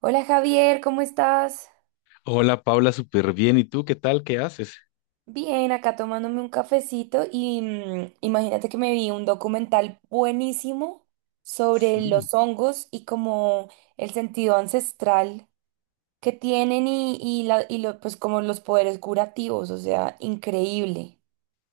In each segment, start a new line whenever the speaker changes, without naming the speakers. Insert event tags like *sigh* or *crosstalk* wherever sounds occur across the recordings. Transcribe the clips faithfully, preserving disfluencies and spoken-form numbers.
Hola Javier, ¿cómo estás?
Hola Paula, súper bien. ¿Y tú qué tal? ¿Qué haces?
Bien, acá tomándome un cafecito y mm, imagínate que me vi un documental buenísimo sobre
Sí.
los hongos y como el sentido ancestral que tienen y, y, la- y lo- pues como los poderes curativos, o sea, increíble.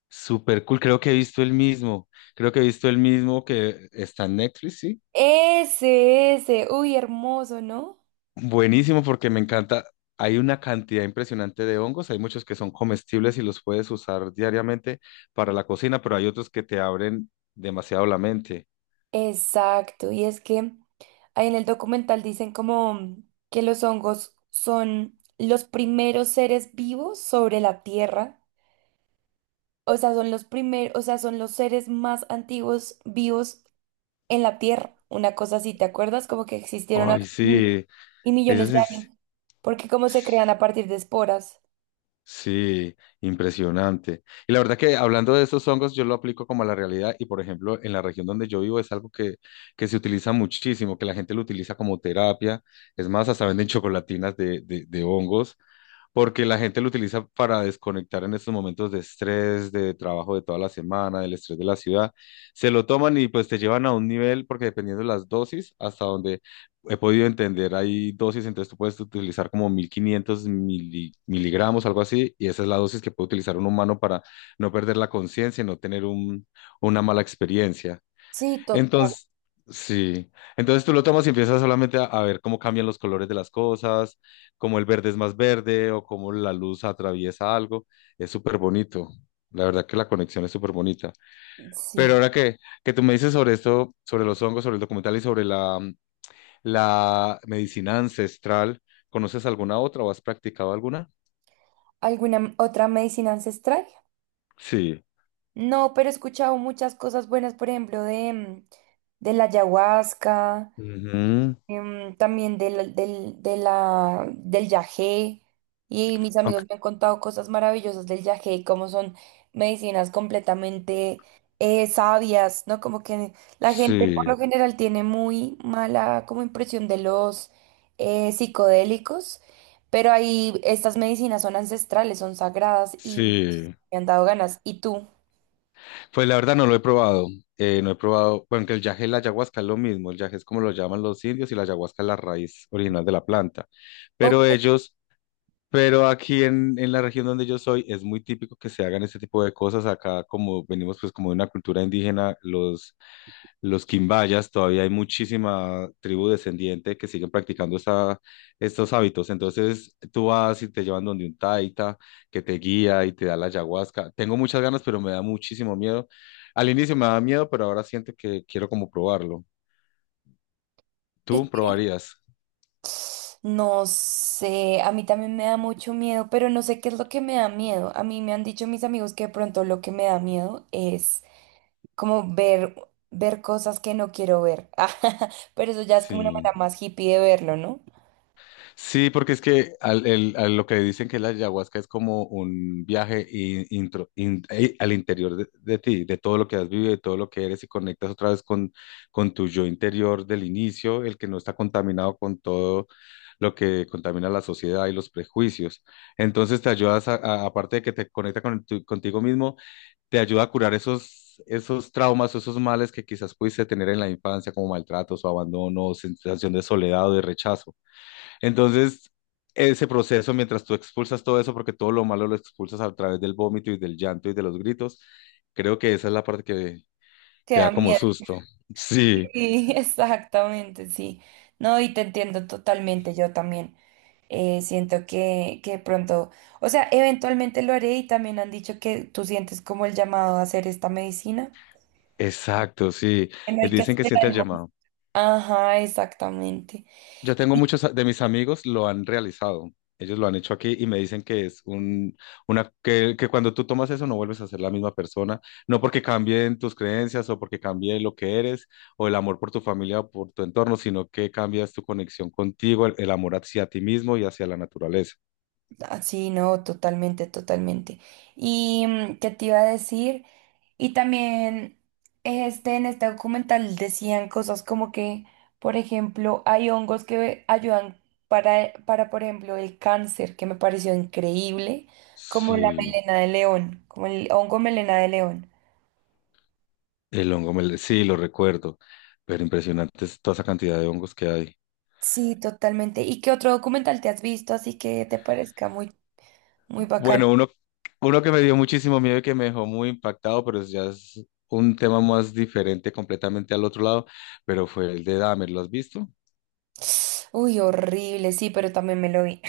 Súper cool. Creo que he visto el mismo. Creo que he visto el mismo que está en Netflix, ¿sí?
Ese, ese, uy, hermoso, ¿no?
Buenísimo porque me encanta. Hay una cantidad impresionante de hongos. Hay muchos que son comestibles y los puedes usar diariamente para la cocina, pero hay otros que te abren demasiado la mente.
Exacto, y es que ahí en el documental dicen como que los hongos son los primeros seres vivos sobre la Tierra, o sea, son los primeros, o sea, son los seres más antiguos vivos en la Tierra, una cosa así, ¿te acuerdas? Como que existieron
Ay,
hace mil
sí.
y
Eso
millones de años, porque como se
sí.
crean a partir de esporas.
Sí, impresionante. Y la verdad que hablando de esos hongos, yo lo aplico como a la realidad y, por ejemplo, en la región donde yo vivo es algo que, que se utiliza muchísimo, que la gente lo utiliza como terapia. Es más, hasta venden *laughs* chocolatinas de, de, de hongos porque la gente lo utiliza para desconectar en estos momentos de estrés, de trabajo de toda la semana, del estrés de la ciudad. Se lo toman y pues te llevan a un nivel, porque dependiendo de las dosis, hasta donde he podido entender, hay dosis, entonces tú puedes utilizar como mil quinientos mili- miligramos, algo así, y esa es la dosis que puede utilizar un humano para no perder la conciencia y no tener un- una mala experiencia.
Sí, total,
Entonces, sí. Entonces tú lo tomas y empiezas solamente a, a ver cómo cambian los colores de las cosas, cómo el verde es más verde o cómo la luz atraviesa algo. Es súper bonito. La verdad que la conexión es súper bonita. Pero
sí.
ahora que, que tú me dices sobre esto, sobre los hongos, sobre el documental y sobre la, la medicina ancestral, ¿conoces alguna otra o has practicado alguna?
¿Alguna otra medicina ancestral?
Sí.
No, pero he escuchado muchas cosas buenas, por ejemplo, de, mm, de la ayahuasca,
Ujú.
em, también del, del, de la, del yagé. Y mis amigos
Aunque-
me han contado cosas maravillosas del yagé, como son medicinas completamente eh, sabias, ¿no? Como que la gente por
sí,
lo general tiene muy mala como impresión de los eh, psicodélicos, pero ahí estas medicinas son ancestrales, son sagradas y
sí.
me han dado ganas. ¿Y tú?
Pues la verdad no lo he probado. eh, no he probado, bueno, que el yaje y la ayahuasca es lo mismo. El yaje es como lo llaman los indios y la ayahuasca es la raíz original de la planta.
Ok.
Pero ellos, pero aquí en, en la región donde yo soy es muy típico que se hagan este tipo de cosas. Acá como venimos pues como de una cultura indígena, los los quimbayas, todavía hay muchísima tribu descendiente que siguen practicando esta- estos hábitos. Entonces tú vas y te llevan donde un taita que te guía y te da la ayahuasca. Tengo muchas ganas, pero me da muchísimo miedo. Al inicio me da miedo, pero ahora siento que quiero como probarlo.
¿Y
¿Tú probarías?
No sé, a mí también me da mucho miedo, pero no sé qué es lo que me da miedo. A mí me han dicho mis amigos que de pronto lo que me da miedo es como ver, ver cosas que no quiero ver. *laughs* Pero eso ya es como una manera
Sí.
más hippie de verlo, ¿no?
Sí, porque es que al, el- a lo que dicen que la ayahuasca es como un viaje in- intro- in- eh, al interior de, de ti, de todo lo que has vivido, de todo lo que eres y conectas otra vez con, con tu yo interior del inicio, el que no está contaminado con todo lo que contamina la sociedad y los prejuicios. Entonces te ayudas, a, a- aparte de que te conecta con tu- contigo mismo, te ayuda a curar esos, esos traumas, o esos males que quizás pudiste tener en la infancia, como maltratos o abandono, o sensación de soledad o de rechazo. Entonces, ese proceso, mientras tú expulsas todo eso, porque todo lo malo lo expulsas a través del vómito y del llanto y de los gritos, creo que esa es la parte que,
Que
que
da
da como
miedo.
susto. Sí,
Sí, *laughs* exactamente, sí. No, y te entiendo totalmente, yo también. Eh, siento que, que de pronto, o sea, eventualmente lo haré y también han dicho que tú sientes como el llamado a hacer esta medicina.
exacto, sí.
Que no
Eh,
hay que
Dicen que siente el
esperar.
llamado.
Ajá, exactamente.
Yo tengo
Y,
muchos a- de mis amigos lo han realizado. Ellos lo han hecho aquí y me dicen que es un, una, que, que cuando tú tomas eso no vuelves a ser la misma persona. No porque cambien tus creencias o porque cambie lo que eres o el amor por tu familia o por tu entorno, sino que cambias tu conexión contigo, el, el amor hacia ti mismo y hacia la naturaleza.
ah, sí, no, totalmente, totalmente. ¿Y mm, qué te iba a decir? Y también este, en este documental decían cosas como que, por ejemplo, hay hongos que ayudan para, eh, para, por ejemplo, el cáncer, que me pareció increíble, como la
Sí,
melena de león, como el hongo melena de león.
el hongo, me- sí, lo recuerdo, pero impresionante es toda esa cantidad de hongos que hay.
Sí, totalmente. ¿Y qué otro documental te has visto así que te parezca muy, muy bacano?
Bueno, uno, uno que me dio muchísimo miedo y que me dejó muy impactado, pero es- ya es un tema más diferente completamente al otro lado, pero fue el de Dahmer, ¿lo has visto?
Uy, horrible, sí, pero también me lo vi.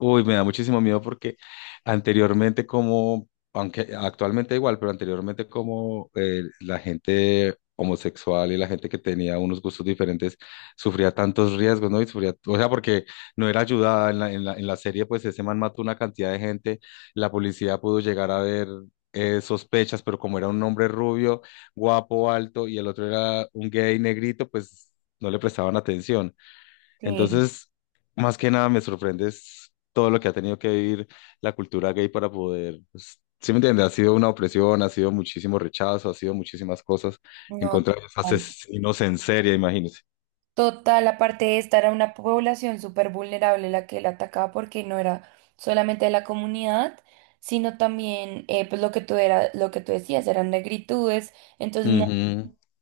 Uy, me da muchísimo miedo porque anteriormente como, aunque actualmente igual, pero anteriormente como eh, la gente homosexual y la gente que tenía unos gustos diferentes sufría tantos riesgos, ¿no? Y sufría, o sea, porque no era ayudada en la, en la, en la serie, pues ese man mató una cantidad de gente, la policía pudo llegar a ver eh, sospechas, pero como era un hombre rubio, guapo, alto, y el otro era un gay negrito, pues no le prestaban atención.
Sí,
Entonces, más que nada me sorprende es todo lo que ha tenido que vivir la cultura gay para poder, pues, ¿sí me entiendes? Ha sido una opresión, ha sido muchísimo rechazo, ha sido muchísimas cosas en
no,
contra de los
total.
asesinos en serie, imagínense.
Total, aparte de esta, era una población súper vulnerable la que él atacaba porque no era solamente de la comunidad, sino también, eh, pues lo que tú era, lo que tú decías, eran negritudes, entonces no-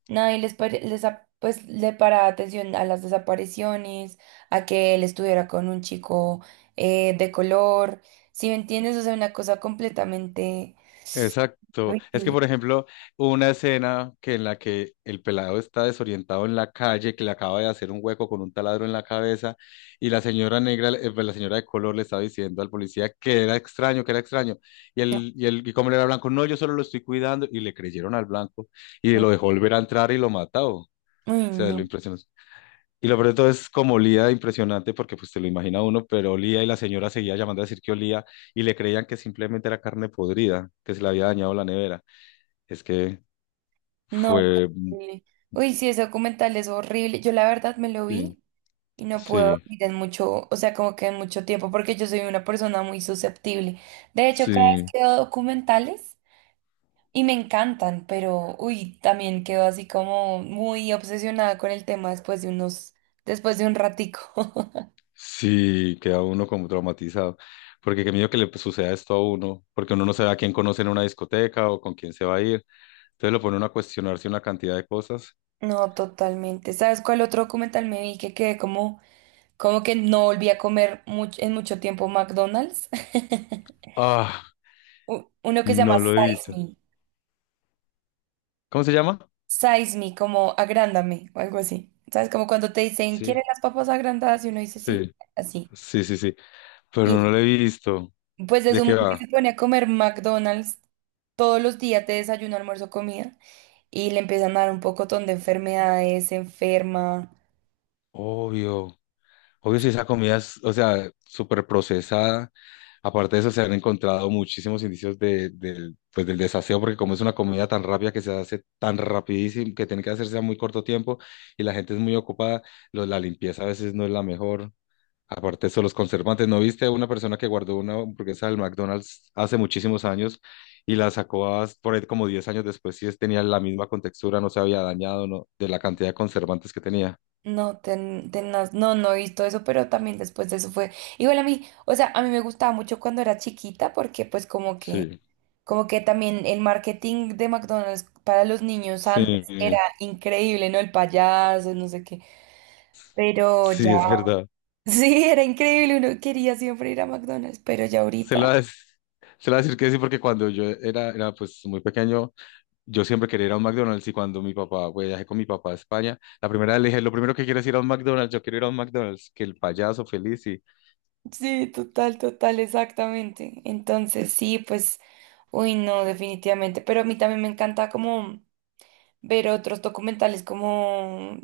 nadie les, pare- les a- pues, le paraba atención a las desapariciones, a que él estuviera con un chico eh, de color, si me entiendes, o sea, una cosa completamente
Exacto. Es que,
horrible.
por ejemplo, hubo una escena que en la que el pelado está desorientado en la calle, que le acaba de hacer un hueco con un taladro en la cabeza, y la señora negra, eh, pues, la señora de color le estaba diciendo al policía que era extraño, que era extraño. Y el,
*laughs*
y el, y como él era blanco, no, yo solo lo estoy cuidando. Y le creyeron al blanco y lo dejó volver a entrar y lo mató. O
Uy, no.
sea, lo
No.
impresionó. Y lo peor de todo es como olía impresionante, porque pues te lo imagina uno, pero olía y la señora seguía llamando a decir que olía y le creían que simplemente era carne podrida, que se le había dañado la nevera. Es que
No,
fue.
horrible. Uy, sí, ese documental es horrible. Yo la verdad me lo
Sí,
vi y no pude
sí,
dormir en mucho, o sea, como que en mucho tiempo, porque yo soy una persona muy susceptible. De hecho, cada vez
sí,
que veo documentales y me encantan, pero uy, también quedo así como muy obsesionada con el tema después de unos, después de un ratico. *laughs*
sí, queda uno como traumatizado, porque qué miedo que le suceda esto a uno, porque uno no sabe a quién conoce en una discoteca o con quién se va a ir. Entonces lo pone uno a cuestionarse una cantidad de cosas.
No, totalmente. ¿Sabes cuál otro documental me vi que quedé como, como que no volví a comer much- en mucho tiempo McDonald's? *laughs*
Ah,
U- Uno que se llama
no lo he
Size
visto.
Me.
¿Cómo se llama?
Size me, como agrándame o algo así. ¿Sabes? Como cuando te dicen, ¿quieren
Sí,
las papas agrandadas? Y uno dice, sí,
sí,
así.
sí, sí, sí, pero
Y
no lo he visto.
pues es
¿De
un
qué
man que
va?
se pone a comer McDonald's todos los días de desayuno, almuerzo, comida. Y le empiezan a dar un pocotón de enfermedades, se enferma.
Obvio. Obvio si esa comida es, o sea, súper procesada. Aparte de eso, se han encontrado muchísimos indicios de, del, pues, del desaseo, porque como es una comida tan rápida que se hace tan rapidísimo, que tiene que hacerse a muy corto tiempo y la gente es muy ocupada, lo- la limpieza a veces no es la mejor. Aparte de eso, los conservantes. ¿No viste una persona que guardó una hamburguesa del McDonald's hace muchísimos años y la sacó a- por ahí como diez años después? Sí, tenía la misma contextura, no se había dañado, no, de la cantidad de conservantes que tenía.
No, ten, tenaz, no, no he visto eso, pero también después de eso fue. Igual a mí, o sea, a mí me gustaba mucho cuando era chiquita, porque pues como que,
Sí.
como que también el marketing de McDonald's para los niños
Sí,
antes era increíble, ¿no? El payaso, no sé qué. Pero ya,
sí, es verdad.
*laughs* sí, era increíble, uno quería siempre ir a McDonald's, pero ya
Se
ahorita,
la *laughs* des- se la voy a decir que sí, porque cuando yo era, era pues muy pequeño, yo siempre quería ir a un McDonald's y cuando mi papá, pues, viajé con mi papá a España, la primera vez le dije, lo primero que quiero es ir a un McDonald's, yo quiero ir a un McDonald's, que el payaso feliz y
sí, total, total, exactamente. Entonces, sí, pues, uy, no, definitivamente. Pero a mí también me encanta como ver otros documentales como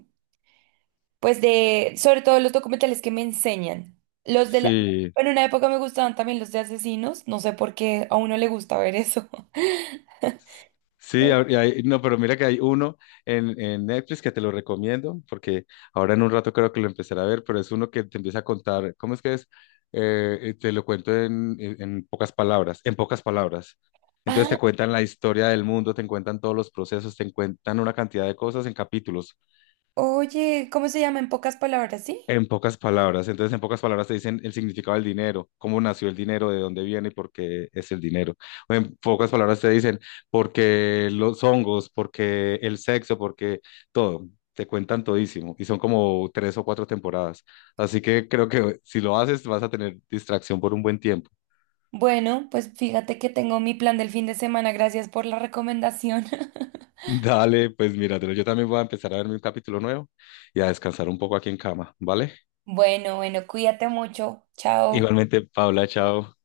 pues de, sobre todo los documentales que me enseñan. Los de la,
sí.
bueno, en una época me gustaban también los de asesinos, no sé por qué a uno le gusta ver eso. *laughs*
Sí,
Pero,
a- y hay- no, pero mira que hay uno en, en Netflix que te lo recomiendo, porque ahora en un rato creo que lo empezaré a ver, pero es uno que te empieza a contar, ¿cómo es que es? Eh, eh, te lo cuento en, en- en pocas palabras, en pocas palabras. Entonces
ah,
te cuentan la historia del mundo, te cuentan todos los procesos, te cuentan una cantidad de cosas en capítulos.
oye, ¿cómo se llama en pocas palabras, sí?
En pocas palabras, entonces en pocas palabras te dicen el significado del dinero, cómo nació el dinero, de dónde viene y por qué es el dinero. O en pocas palabras te dicen por qué los hongos, por qué el sexo, por qué todo. Te cuentan todísimo y son como tres o cuatro temporadas. Así que creo que si lo haces vas a tener distracción por un buen tiempo.
Bueno, pues fíjate que tengo mi plan del fin de semana, gracias por la recomendación. *laughs*
*laughs* Dale, pues míratelo. Yo también voy a empezar a verme un capítulo nuevo y a descansar un poco aquí en cama, ¿vale?
Bueno, bueno, cuídate mucho, chao.
Igualmente, Paula, chao.